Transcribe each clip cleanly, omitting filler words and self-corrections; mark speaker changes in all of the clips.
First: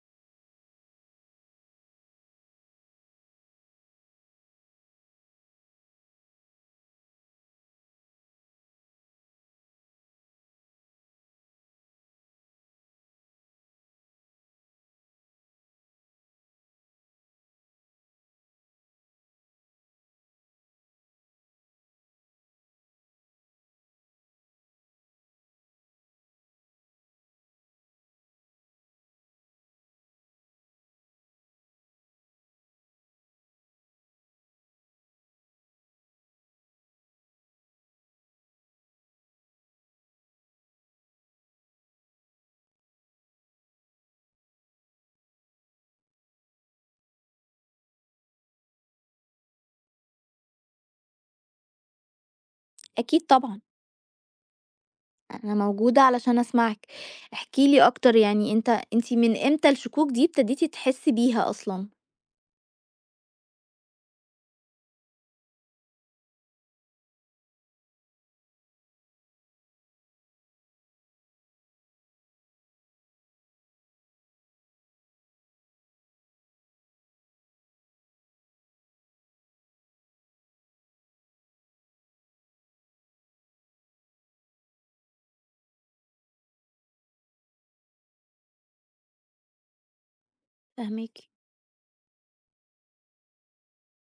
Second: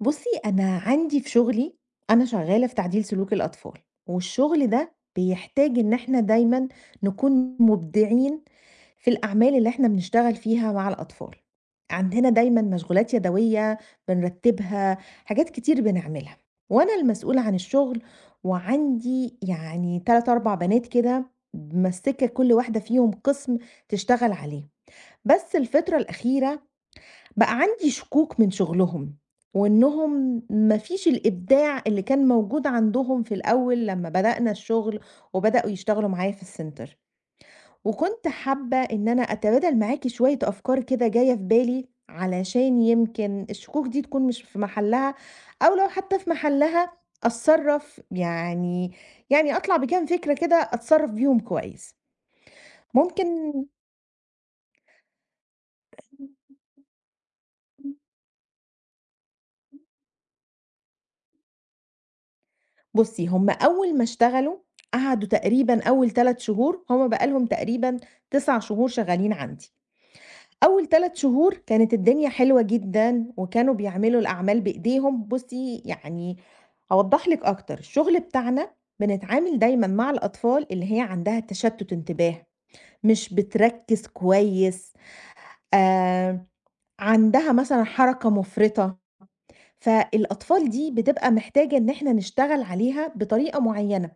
Speaker 1: بُصّي، أنا عندي في شغلي. أنا شغّالة في تعديل سلوك الأطفال، والشغل ده بيحتاج إن إحنا دايمًا نكون مبدعين في الأعمال اللي إحنا بنشتغل فيها مع الأطفال. عندنا دايمًا مشغولات يدوية بنرتّبها، حاجات كتير بنعملها، وأنا المسؤولة عن الشغل وعندي يعني 3، 4 بنات كده ممسّكة كل واحدة فيهم قسم تشتغل عليه. بس الفترة الأخيرة بقى عندي شكوك من شغلهم وإنهم ما فيش الإبداع اللي كان موجود عندهم في الأول لما بدأنا الشغل وبدأوا يشتغلوا معايا في السنتر، وكنت حابة إن أنا أتبادل معاكي شوية أفكار كده جاية في بالي علشان يمكن الشكوك دي تكون مش في محلها، أو لو حتى في محلها أتصرف يعني أطلع بكام فكرة كده أتصرف بيهم كويس. ممكن.
Speaker 2: أكيد طبعًا، أنا موجودة علشان أسمعِك، احكِ لي أكتر يعني أنتِ من إمتى الشكوك دي ابتديتِ تحسّي بيها أصلًا؟
Speaker 1: بُصّي، هم أول ما اشتغلوا قعدوا تقريبًا أول 3 شهور. هم بقى لهم تقريبًا 9 شهور شغالين عندي. أول 3 شهور كانت الدنيا حلوة جدًا، وكانوا بيعملوا الأعمال بإيديهم. بُصّي، يعني هاوضّح لِك أكتر، الشغل بتاعنا بنتعامل دايمًا مع الأطفال اللي هي عندها تشتُّت انتباه، مش بتركِّز كويس، آآ، عندها مثلًا حركة مُفرطة، فالأطفال دي
Speaker 2: فاهماكِ.
Speaker 1: بتبقى محتاجة إن إحنا نشتغل عليها بطريقة معيّنة.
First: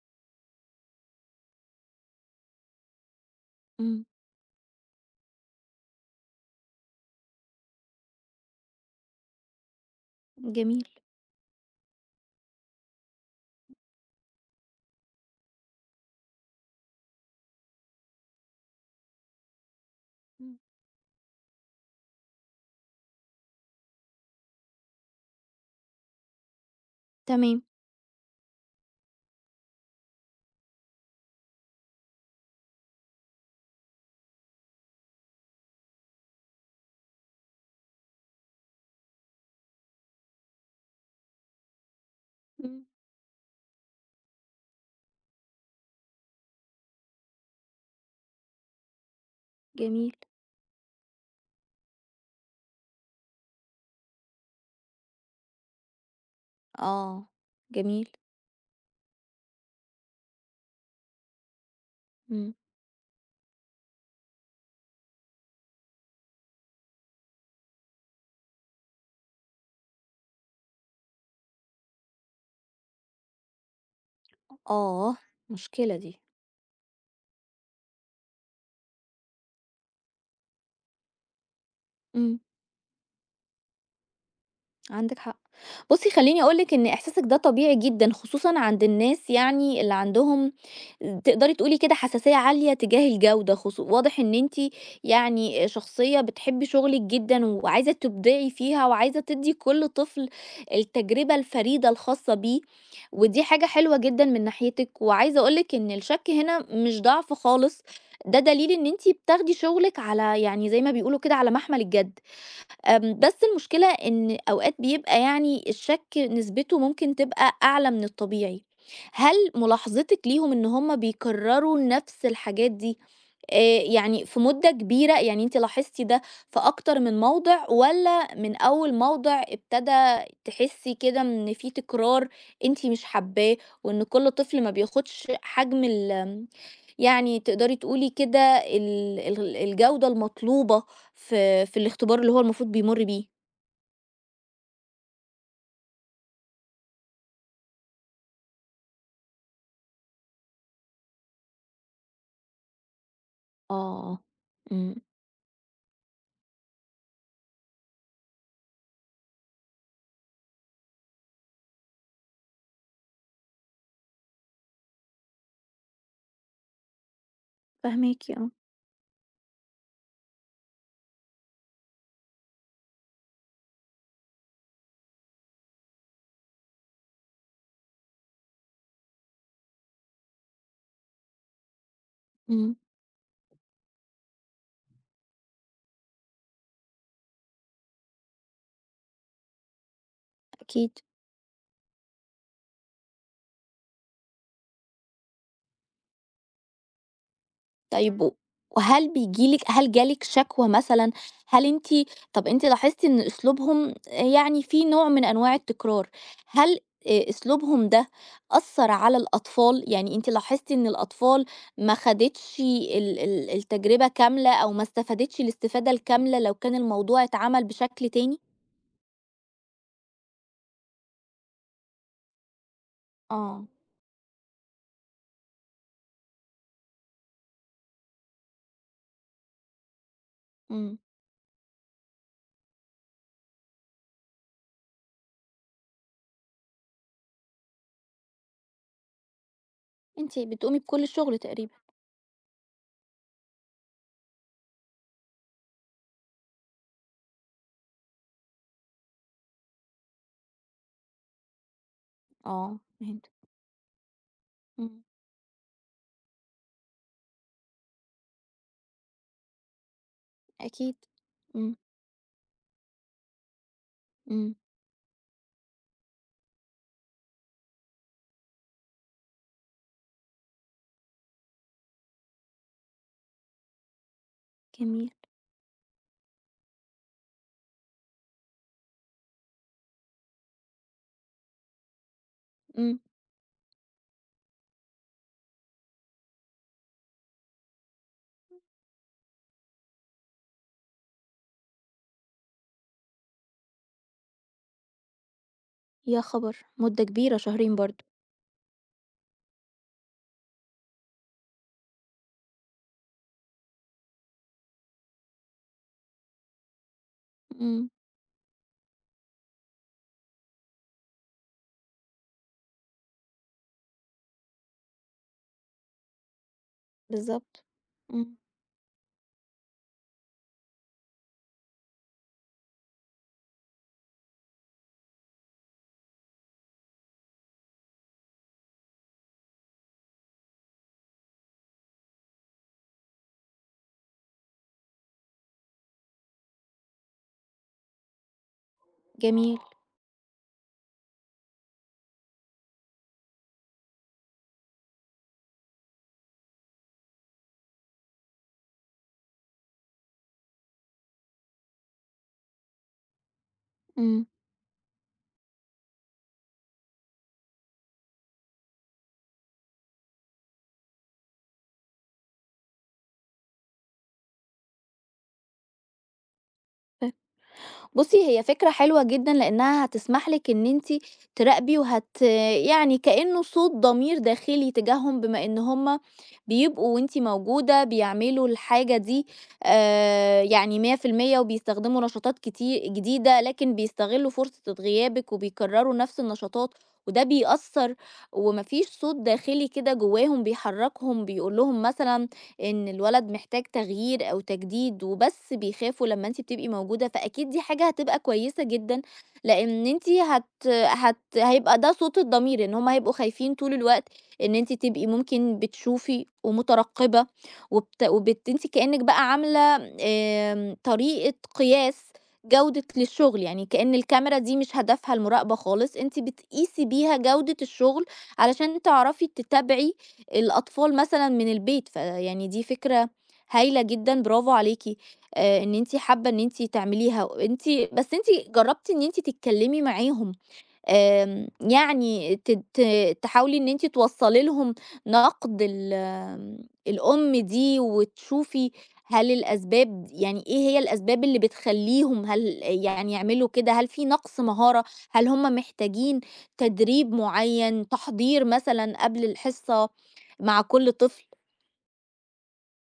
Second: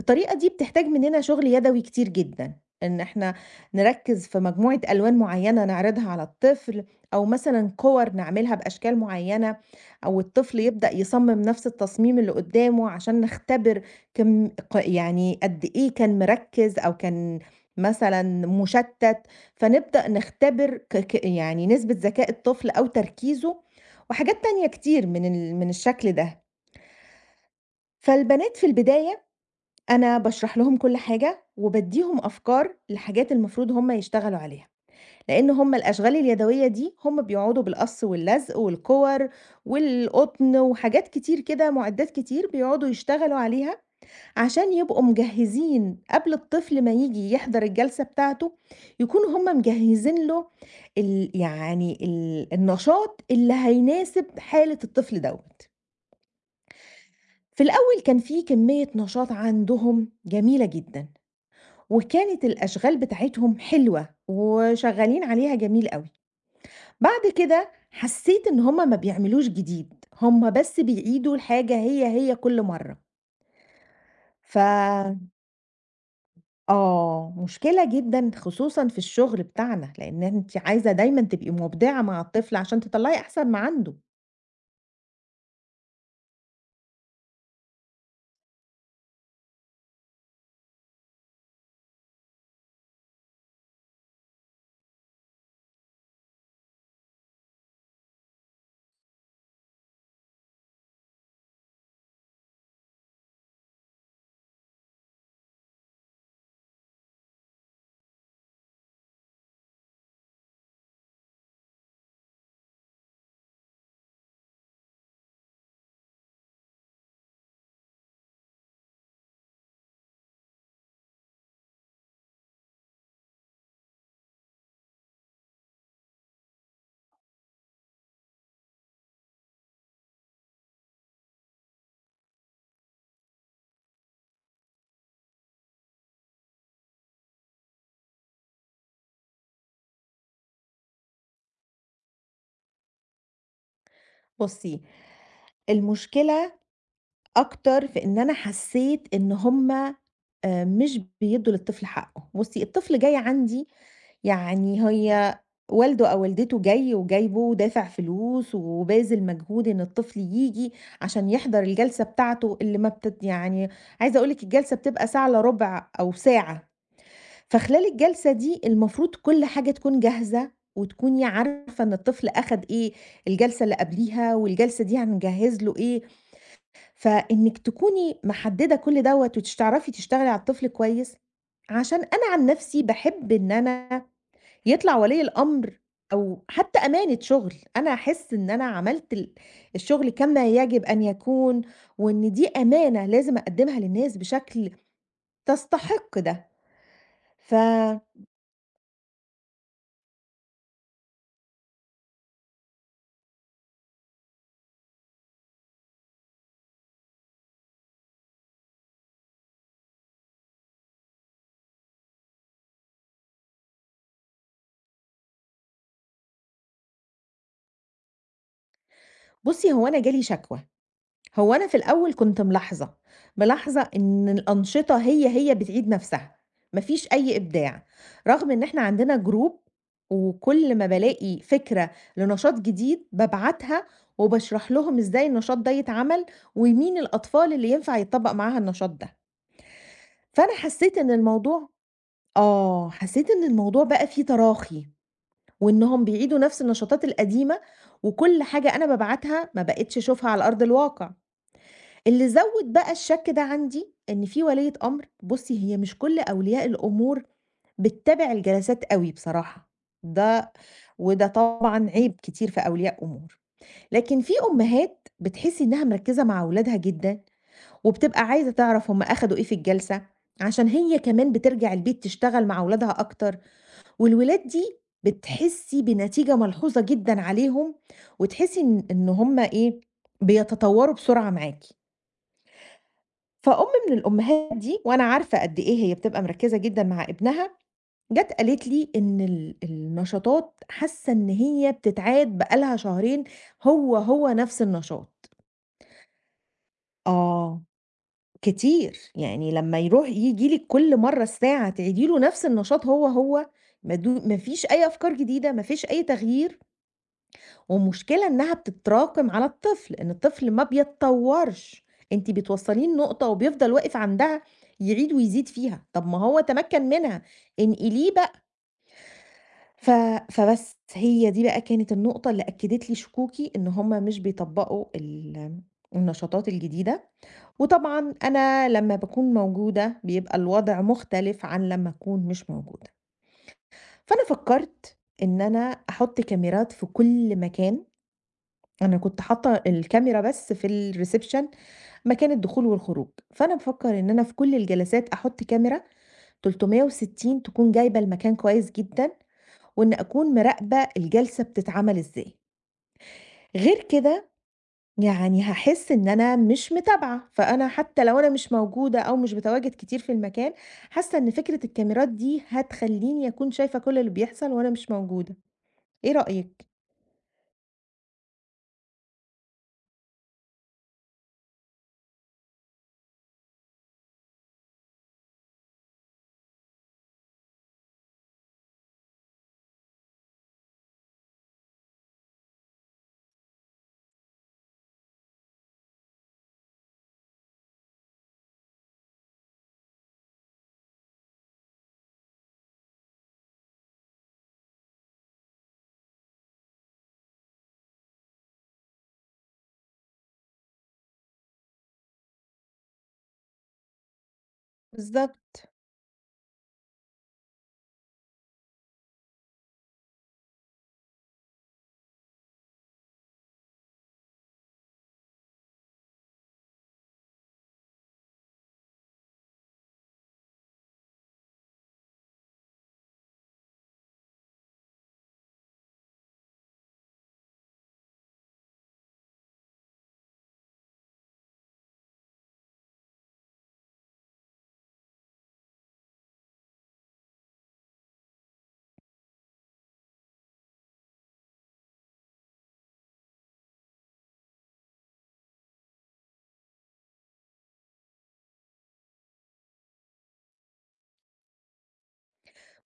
Speaker 1: الطريقة دي بتحتاج مننا شغل يدوي كتير جدًا، إن إحنا
Speaker 2: إمم.
Speaker 1: نركّز في مجموعة ألوان معيّنة نعرضها على الطفل، أو مثلًا كور نعملها بأشكال معيّنة، أو الطفل
Speaker 2: جميل.
Speaker 1: يبدأ يصمم نفس التصميم اللي قدّامه عشان نختبر كم ق يعني قد إيه كان مركّز أو كان مثلًا مشتت، فنبدأ
Speaker 2: إمم.
Speaker 1: نختبر ك ك يعني نسبة ذكاء الطفل أو تركيزه، وحاجات تانية كتير من الشكل ده.
Speaker 2: تمام.
Speaker 1: فالبنات في البداية أنا باشرح لهم كل حاجة، وبادّيهم أفكار لحاجات المفروض هُم يشتغلوا عليها، لإن هُم الأشغال اليدوية دي هُم بيقعدوا بالقص واللزق والكوَر والقطن وحاجات كتير كده، مُعدات كتير
Speaker 2: إمم.
Speaker 1: بيقعدوا يشتغلوا عليها عشان يبقوا مجهّزين قبل الطفل ما ييجي يحضر الجلسة بتاعته، يكونوا هُم
Speaker 2: جميل.
Speaker 1: مجهّزين له ال النشاط اللي هيناسب حالة الطفل دوّة.
Speaker 2: آه.
Speaker 1: في الأول
Speaker 2: جميل.
Speaker 1: كان في كمية نشاط عندهم جميلة جدًا. وكانت
Speaker 2: إمم.
Speaker 1: الأشغال بتاعتهم حلوة، وشغّالين عليها جميل أوي. بعد كده حسّيت إن هُم ما بيعملوش جديد، هُم بس بيعيدوا الحاجة هي، هي كل مرّة. ف
Speaker 2: آه. مشكلة دي.
Speaker 1: آه، مشكلة جدًا خصوصًا في الشغل بتاعنا، لإن أنتِ عايزة دايمًا تبقي مُبدعة مع
Speaker 2: إمم.
Speaker 1: الطفل عشان تطلّعي أحسن ما عنده.
Speaker 2: عندِك حق. بُصّي، خلّيني أقول لِك إن إحساسِك ده طبيعي جدًا، خصوصًا عند الناس يعني اللي عندهم تقدري تقولي كده حساسية عالية تجاه الجودة، واضح إن أنتِ يعني شخصية بتحبي شغلِك جدًا وعايزة تبدعي فيها وعايزة تدّي كل طفل التجربة الفريدة الخاصة بيه، ودي حاجة حلوة جدًا من ناحيتِك. وعايزة أقول لِك إن الشَك هنا مش ضعف خالص، ده دليل إن أنتِ بتاخدي شغلِك على يعني زي ما بيقولوا كده على محمل الجد. بس المشكلة إن أوقات بيبقى يعني الشك نسبته ممكن تبقى أعلى من الطبيعي. هل ملاحظتِك ليهم إن هُم بيكرروا نفس الحاجات دي، يعني في مدة كبيرة، يعني أنتِ لاحظتِ ده في أكتر من موضِع والّا من أول موضِع ابتدى تحسّي كده إن في تكرار أنتِ مش حابّاه، وإن كل طفل ما بياخُدش حجم ال آمم، يعني تقدري تقولي كده ال ال الجودة المطلوبة في الاختبار اللي هو المفروض بيمُر بيه؟
Speaker 1: بُصّي، المشكلة أكتر في إن أنا حسّيت إن هُم مش بيدّوا للطفل حقّه. بُصّي، الطفل جاي عندي
Speaker 2: آه.
Speaker 1: يعني
Speaker 2: إمم.
Speaker 1: هي والده أو والدته جاي وجايبه ودافع فلوس وباذل مجهود إن الطفل ييجي عشان يحضر الجلسة بتاعته اللي ما بتت يعني عايزة أقول لِك الجلسة بتبقى ساعة إلا ربع أو ساعة، فخلال
Speaker 2: فاهماكِ
Speaker 1: الجلسة
Speaker 2: آه.
Speaker 1: دي المفروض كل حاجة تكون جاهزة وتكوني عارفة إن الطفل أخد إيه، الجلسة اللي قبليها والجلسة دي هنجهّز له إيه، فإنِّك تكوني محددة كل دوّة وتش تعرفي تشتغلي على الطفل كويس، عشان أنا عن
Speaker 2: إمم.
Speaker 1: نفسي باحب إن أنا يطلع ولي الأمر أو حتى أمانة شغل، أنا أحس إن أنا عملت الشغل كما يجب
Speaker 2: أكيد.
Speaker 1: أن يكون، وإن دي أمانة لازم أقدّمها للناس بشكل تستحق ده. فبُصّي،
Speaker 2: طيب وهل بييجي لِك هل جالِك شكوى مثلًا؟ هل أنتِ طب أنتِ لاحظتِ إن أسلوبهم يعني في نوع من أنواع التكرار، هل أسلوبهم ده أثّر على الأطفال؟ يعني أنتِ لاحظتِ إن الأطفال ما خدتش ال التجربة كاملة أو ما استفادتش الاستفادة الكاملة لو كان الموضوع اتعمل بشكل تاني؟
Speaker 1: هو أنا جالي شكوى؟ هو أنا في الأول كنت ملاحظة،
Speaker 2: آه.
Speaker 1: ملاحظة إن الأنشطة هي، هي بتعيد نفسها، ما فيش أي إبداع، رغم إن إحنا عندنا جروب وكل ما
Speaker 2: إمم.
Speaker 1: بالاقي فكرة لنشاط جديد بابعتها وباشرح لهم إزاي النشاط ده يتعمل، ومين الأطفال اللي ينفع يتطبّق معاها النشاط ده،
Speaker 2: أنتِ
Speaker 1: فأنا
Speaker 2: بتقومي
Speaker 1: حسيت
Speaker 2: بكل
Speaker 1: إن
Speaker 2: الشغل
Speaker 1: الموضوع
Speaker 2: تقريبًا.
Speaker 1: آه، حسيت إن الموضوع بقى فيه تراخي، وإنهم بيعيدوا نفس النشاطات القديمة، وكل حاجة أنا بابعتها ما بقيتش أشوفها على أرض الواقع. اللي زوّد
Speaker 2: آه،
Speaker 1: بقى الشَك
Speaker 2: فهمتِك.
Speaker 1: ده عندي، إن في ولية
Speaker 2: إمم.
Speaker 1: أمر. بُصّي، هي مش كل أولياء الأمور بتتابع الجلسات أوي بصراحة، ده
Speaker 2: أكيد.
Speaker 1: وده
Speaker 2: إمم.
Speaker 1: طبعًا عيب كتير في أولياء أمور، لكن في
Speaker 2: إمم.
Speaker 1: أمهات بتحسّي إنها مركّزة مع أولادها جدًا، وبتبقى عايزة تعرف هم أخدوا إيه في الجلسة، عشان هي كمان بترجع البيت تشتغل مع أولادها أكتر، والولاد دي
Speaker 2: جميل.
Speaker 1: بتحسّي بنتيجة ملحوظة جدًا عليهم، وتحسّي إن هم إيه، بيتطوّروا بسرعة معاكِ.
Speaker 2: إمم.
Speaker 1: فأم من الأمهات دي وأنا عارفة قد إيه هي بتبقى مركزة جدًا مع ابنها، جات قالت لي إن النشاطات حاسة إن هي بتتعاد بقى لها شهرين هو، هو نفس النشاط.
Speaker 2: يا خبر! مدة كبيرة،
Speaker 1: آه،
Speaker 2: شهرين برضه.
Speaker 1: كتير، يعني لمّا يروح ييجي لِك كل مرّة ساعة تعيدي له نفس النشاط هو، هو، ما فيش أي أفكار جديدة، ما فيش أي تغيير.
Speaker 2: إمم.
Speaker 1: والمشكلة إنها بتتراكم على الطفل، إن الطفل ما بيتطورش، أنتِ بتوصّليه لنقطة وبيفضل واقف عندها يعيد ويزيد فيها، طب ما هو تمكّن منها،
Speaker 2: بالضبط.
Speaker 1: انقليه بقى.
Speaker 2: إمم.
Speaker 1: ف فبس هي دي بقى كانت النقطة اللي أكّدت لي شكوكي إن هُم مش بيطبّقوا النشاطات الجديدة، وطبعًا أنا لمّا باكون موجودة بيبقى الوضع مختلف عن لمّا أكون مش موجودة، فأنا فكّرت إن أنا أحُط كاميرات في كل مكان. أنا كنت
Speaker 2: جميل.
Speaker 1: حاطة الكاميرا بس في الreception، مكان الدخول والخروج، فأنا بافكر إن أنا في كل الجلسات أحط كاميرا 360 تكون جايبة المكان كويس جدًا، وإن أكون مراقبة الجلسة بتتعمل إزاي، غير
Speaker 2: إمم.
Speaker 1: كده يعني هاحس إن أنا مش متابعة، فأنا حتى لو أنا مش موجودة أو مش باتواجد كتير في المكان، حاسة إن فكرة الكاميرات دي هتخلّيني أكون شايفة كل اللي بيحصل وأنا مش موجودة، إيه رأيِك؟
Speaker 2: بُصّي، هي فكرة حلوة جدًا لإنها هتسمح لِك إن أنتِ تراقبي وهت يعني كإنه صوت ضمير داخلي تجاههم بما إن هم بيبقوا وأنتِ موجودة بيعملوا الحاجة دي يعني 100% وبيستخدموا نشاطات جديدة، لكن بيستغلوا فرصة غيابِك وبيكرروا نفس النشاطات، وده بيأثّر وما فيش صوت داخلي كده جواهم بيحركهم بيقول لهم مثلًا إن الولد محتاج تغيير أو تجديد وبس بيخافوا لما أنتِ بتبقي موجودة، فأكيد دي حاجة هتبقى كويسة جدًا، لإن أنتِ هت هت هيبقى ده صوت الضمير، إن هُم هيبقوا خايفين طول الوقت إن أنتِ تبقي
Speaker 1: بالضبط.
Speaker 2: ممكن بتشوفي ومترقبة وبت وبت أنتِ كأنِك بقى عاملة طريقة قياس جودة للشغل، يعني كأن الكاميرا دي مش هدفها المراقبة خالص، أنتِ بتقيسي بيها جودة الشغل علشان تعرفي تتابعي الأطفال مثلًا من البيت، فيعني دي فكرة هايلة جدًا برافو عليكِ، إن أنتِ حابة إن أنتِ تعمليها، وأنتِ بس أنتِ جرّبتِ إن أنتِ تتكلمي معاهم يعني ت ت تحاولي إن أنتِ توصّلي لهم نقد ال آم، الأم دي وتشوفي هل الأسباب يعني إيه هي الأسباب اللي بتخلّيهم هل يعني يعملوا كده، هل في نقص مهارة، هل هم محتاجين تدريب معيّن، تحضير مثلًا قبل الحصة مع كل طفل؟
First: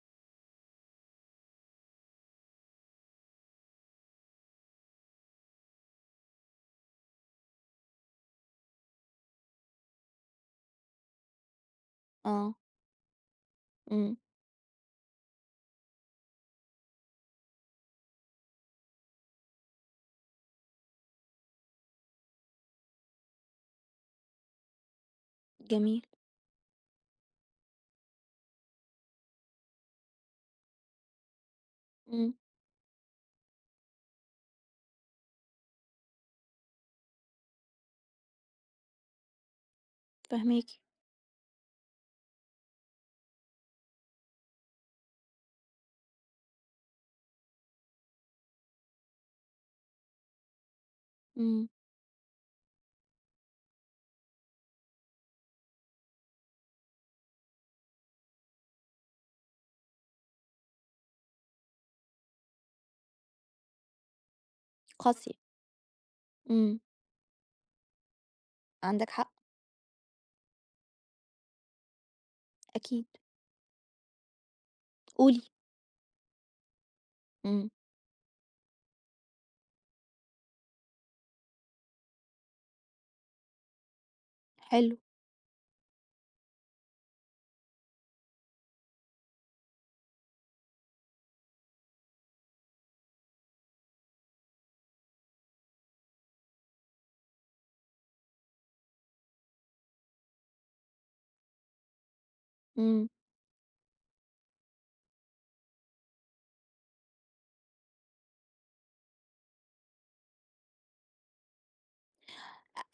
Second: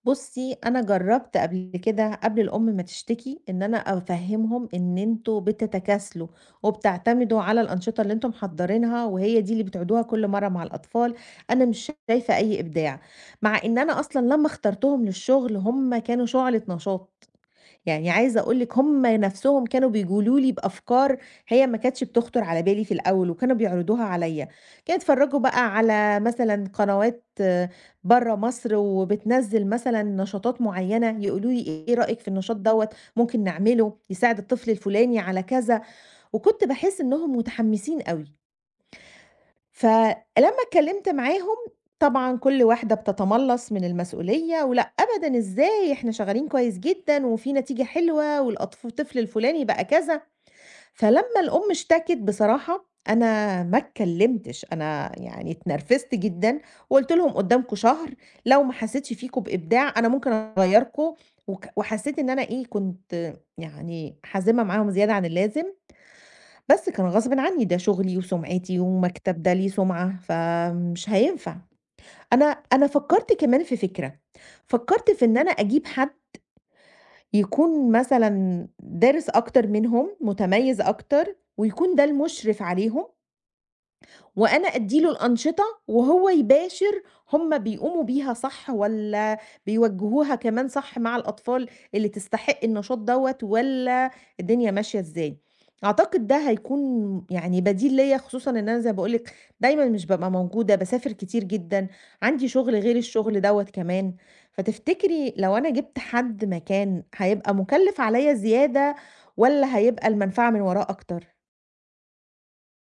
Speaker 1: بُصّي، أنا جرّبت قبل كده قبل الأم ما تشتكي، إن أنا أفهّمهم إن أنتم بتتكاسلوا وبتعتمدوا على الأنشطة اللي أنتم محضّرينها وهي دي اللي بتعيدوها كل مرّة مع الأطفال، أنا مش شايفة
Speaker 2: آه.
Speaker 1: أي إبداع، مع إن أنا
Speaker 2: إمم.
Speaker 1: أصلًا لمّا اخترتهم للشغل هم كانوا شُعلة نشاط. يعني عايزة أقول لِك هُم نَفْسهم كانوا بيقولوا لي بأفكار هي ما كانتش بتخطر على بالي في الأول وكانوا بيعرضوها عليّا، كانوا يتفرّجوا بقى
Speaker 2: جميل.
Speaker 1: على مثلًا قنوات برّه مصر وبتنزّل مثلًا نشاطات معيّنة، يقولوا لي إيه رأيك في
Speaker 2: إمم.
Speaker 1: النشاط دوّة، ممكن نعمله، يساعد الطفل الفلاني على كذا، وكنت باحس إنّهم متحمّسين أوي. فلمّا
Speaker 2: فاهماكِ.
Speaker 1: اتكلمت معاهم طبعًا كل واحدة بتتملّص من المسؤولية، ولأ أبدًا إزاي إحنا شغالين كويس جدًا وفي نتيجة حلوة والأطف الطفل الفلاني بقى كذا، فلمّا
Speaker 2: إمم.
Speaker 1: الأم اشتكت بصراحة أنا ما اتكلمتش، أنا يعني اتنرفزت جدًا وقُلت لهم قدّامكم شهر لو ما حسيتش فيكم بإبداع أنا ممكن أغيّركم، وك وحسيت إن أنا إيه كنت يعني حازمة معاهم زيادة عن
Speaker 2: قاسية.
Speaker 1: اللازم،
Speaker 2: إمم.
Speaker 1: بس كان غصبٍ عني، ده شغلي وسُمعتي
Speaker 2: عندك حق.
Speaker 1: ومكتب ده ليه سُمعة، فمش هينفع. أنا أنا
Speaker 2: أكيد.
Speaker 1: فكّرت كمان في فكرة، فكّرت في إن
Speaker 2: قولي.
Speaker 1: أنا أجيب حد
Speaker 2: إمم.
Speaker 1: يكون مثلًا دارس أكتر منهم، متميّز أكتر، ويكون ده المُشرف عليهم وأنا
Speaker 2: حلو.
Speaker 1: أدّي له الأنشطة وهو يباشر هم بيقوموا بيها صح والّا بيوجّهوها كمان صح مع الأطفال اللي تستحق النشاط دوّة والّا الدنيا ماشية إزاي. أعتقد ده هيكون يعني بديل ليّا خصوصًا إن أنا زي ما باقول لِك دايمًا مش بابقى موجودة، باسافر كتير جدًا، عندي شغل غير
Speaker 2: إمم.
Speaker 1: الشغل دوّة كمان، فتفتكري لو أنا جِبت حد مكان هيبقى مُكلِّف عليّا زيادة والّا هيبقى المنفعة من وراه أكتر؟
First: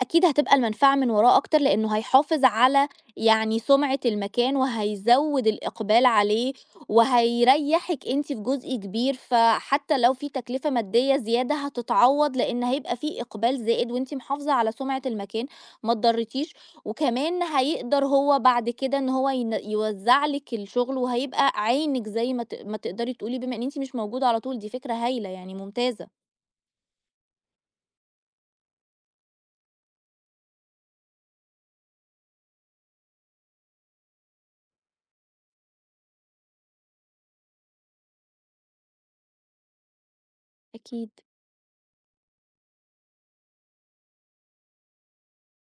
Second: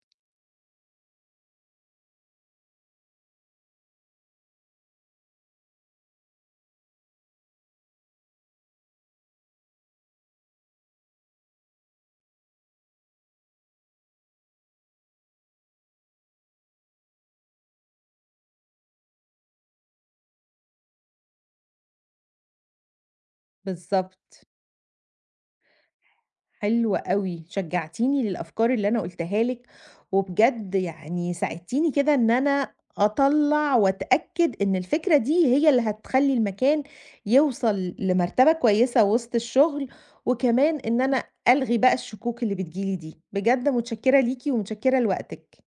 Speaker 2: أكيد هتبقى المنفعة من وراه أكتر لأنه هيحافظ على يعني سمعة المكان وهيزود الإقبال عليه وهيريحِك أنتِ في جزء كبير، فحتى لو في تكلفة مادية زيادة هتتعوّض لإن هيبقى في إقبال زائد وأنتِ محافظة على سمعة المكان ما اتضرّيتيش، وكمان هيقدر هو بعد كده إن هو يوزّع لِك الشغل وهيبقى عينِك زي ما ما تقدري تقولي بما إن أنتِ مش موجودة على
Speaker 1: بالضبط.
Speaker 2: طول، دي فكرة هايلة يعني ممتازة.
Speaker 1: حلو أوي، شجعتيني للأفكار اللي أنا قُلتها لِك، وبجد يعني ساعدتيني كده إن أنا أطلّع وأتأكد إن الفكرة دي هي اللي هتخلّي المكان يوصل لمرتبة كويسة وسط الشغل، وكمان إن
Speaker 2: أكيد.
Speaker 1: أنا ألغي بقى الشكوك اللي بتيجي لي دي، بجد متشكرة ليكِ ومتشكرة لوقتِك.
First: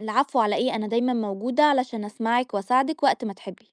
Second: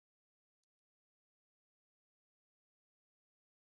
Speaker 2: العفو على إيه أنا دايما موجودة علشان أسمعك وأساعدك وقت ما تحبي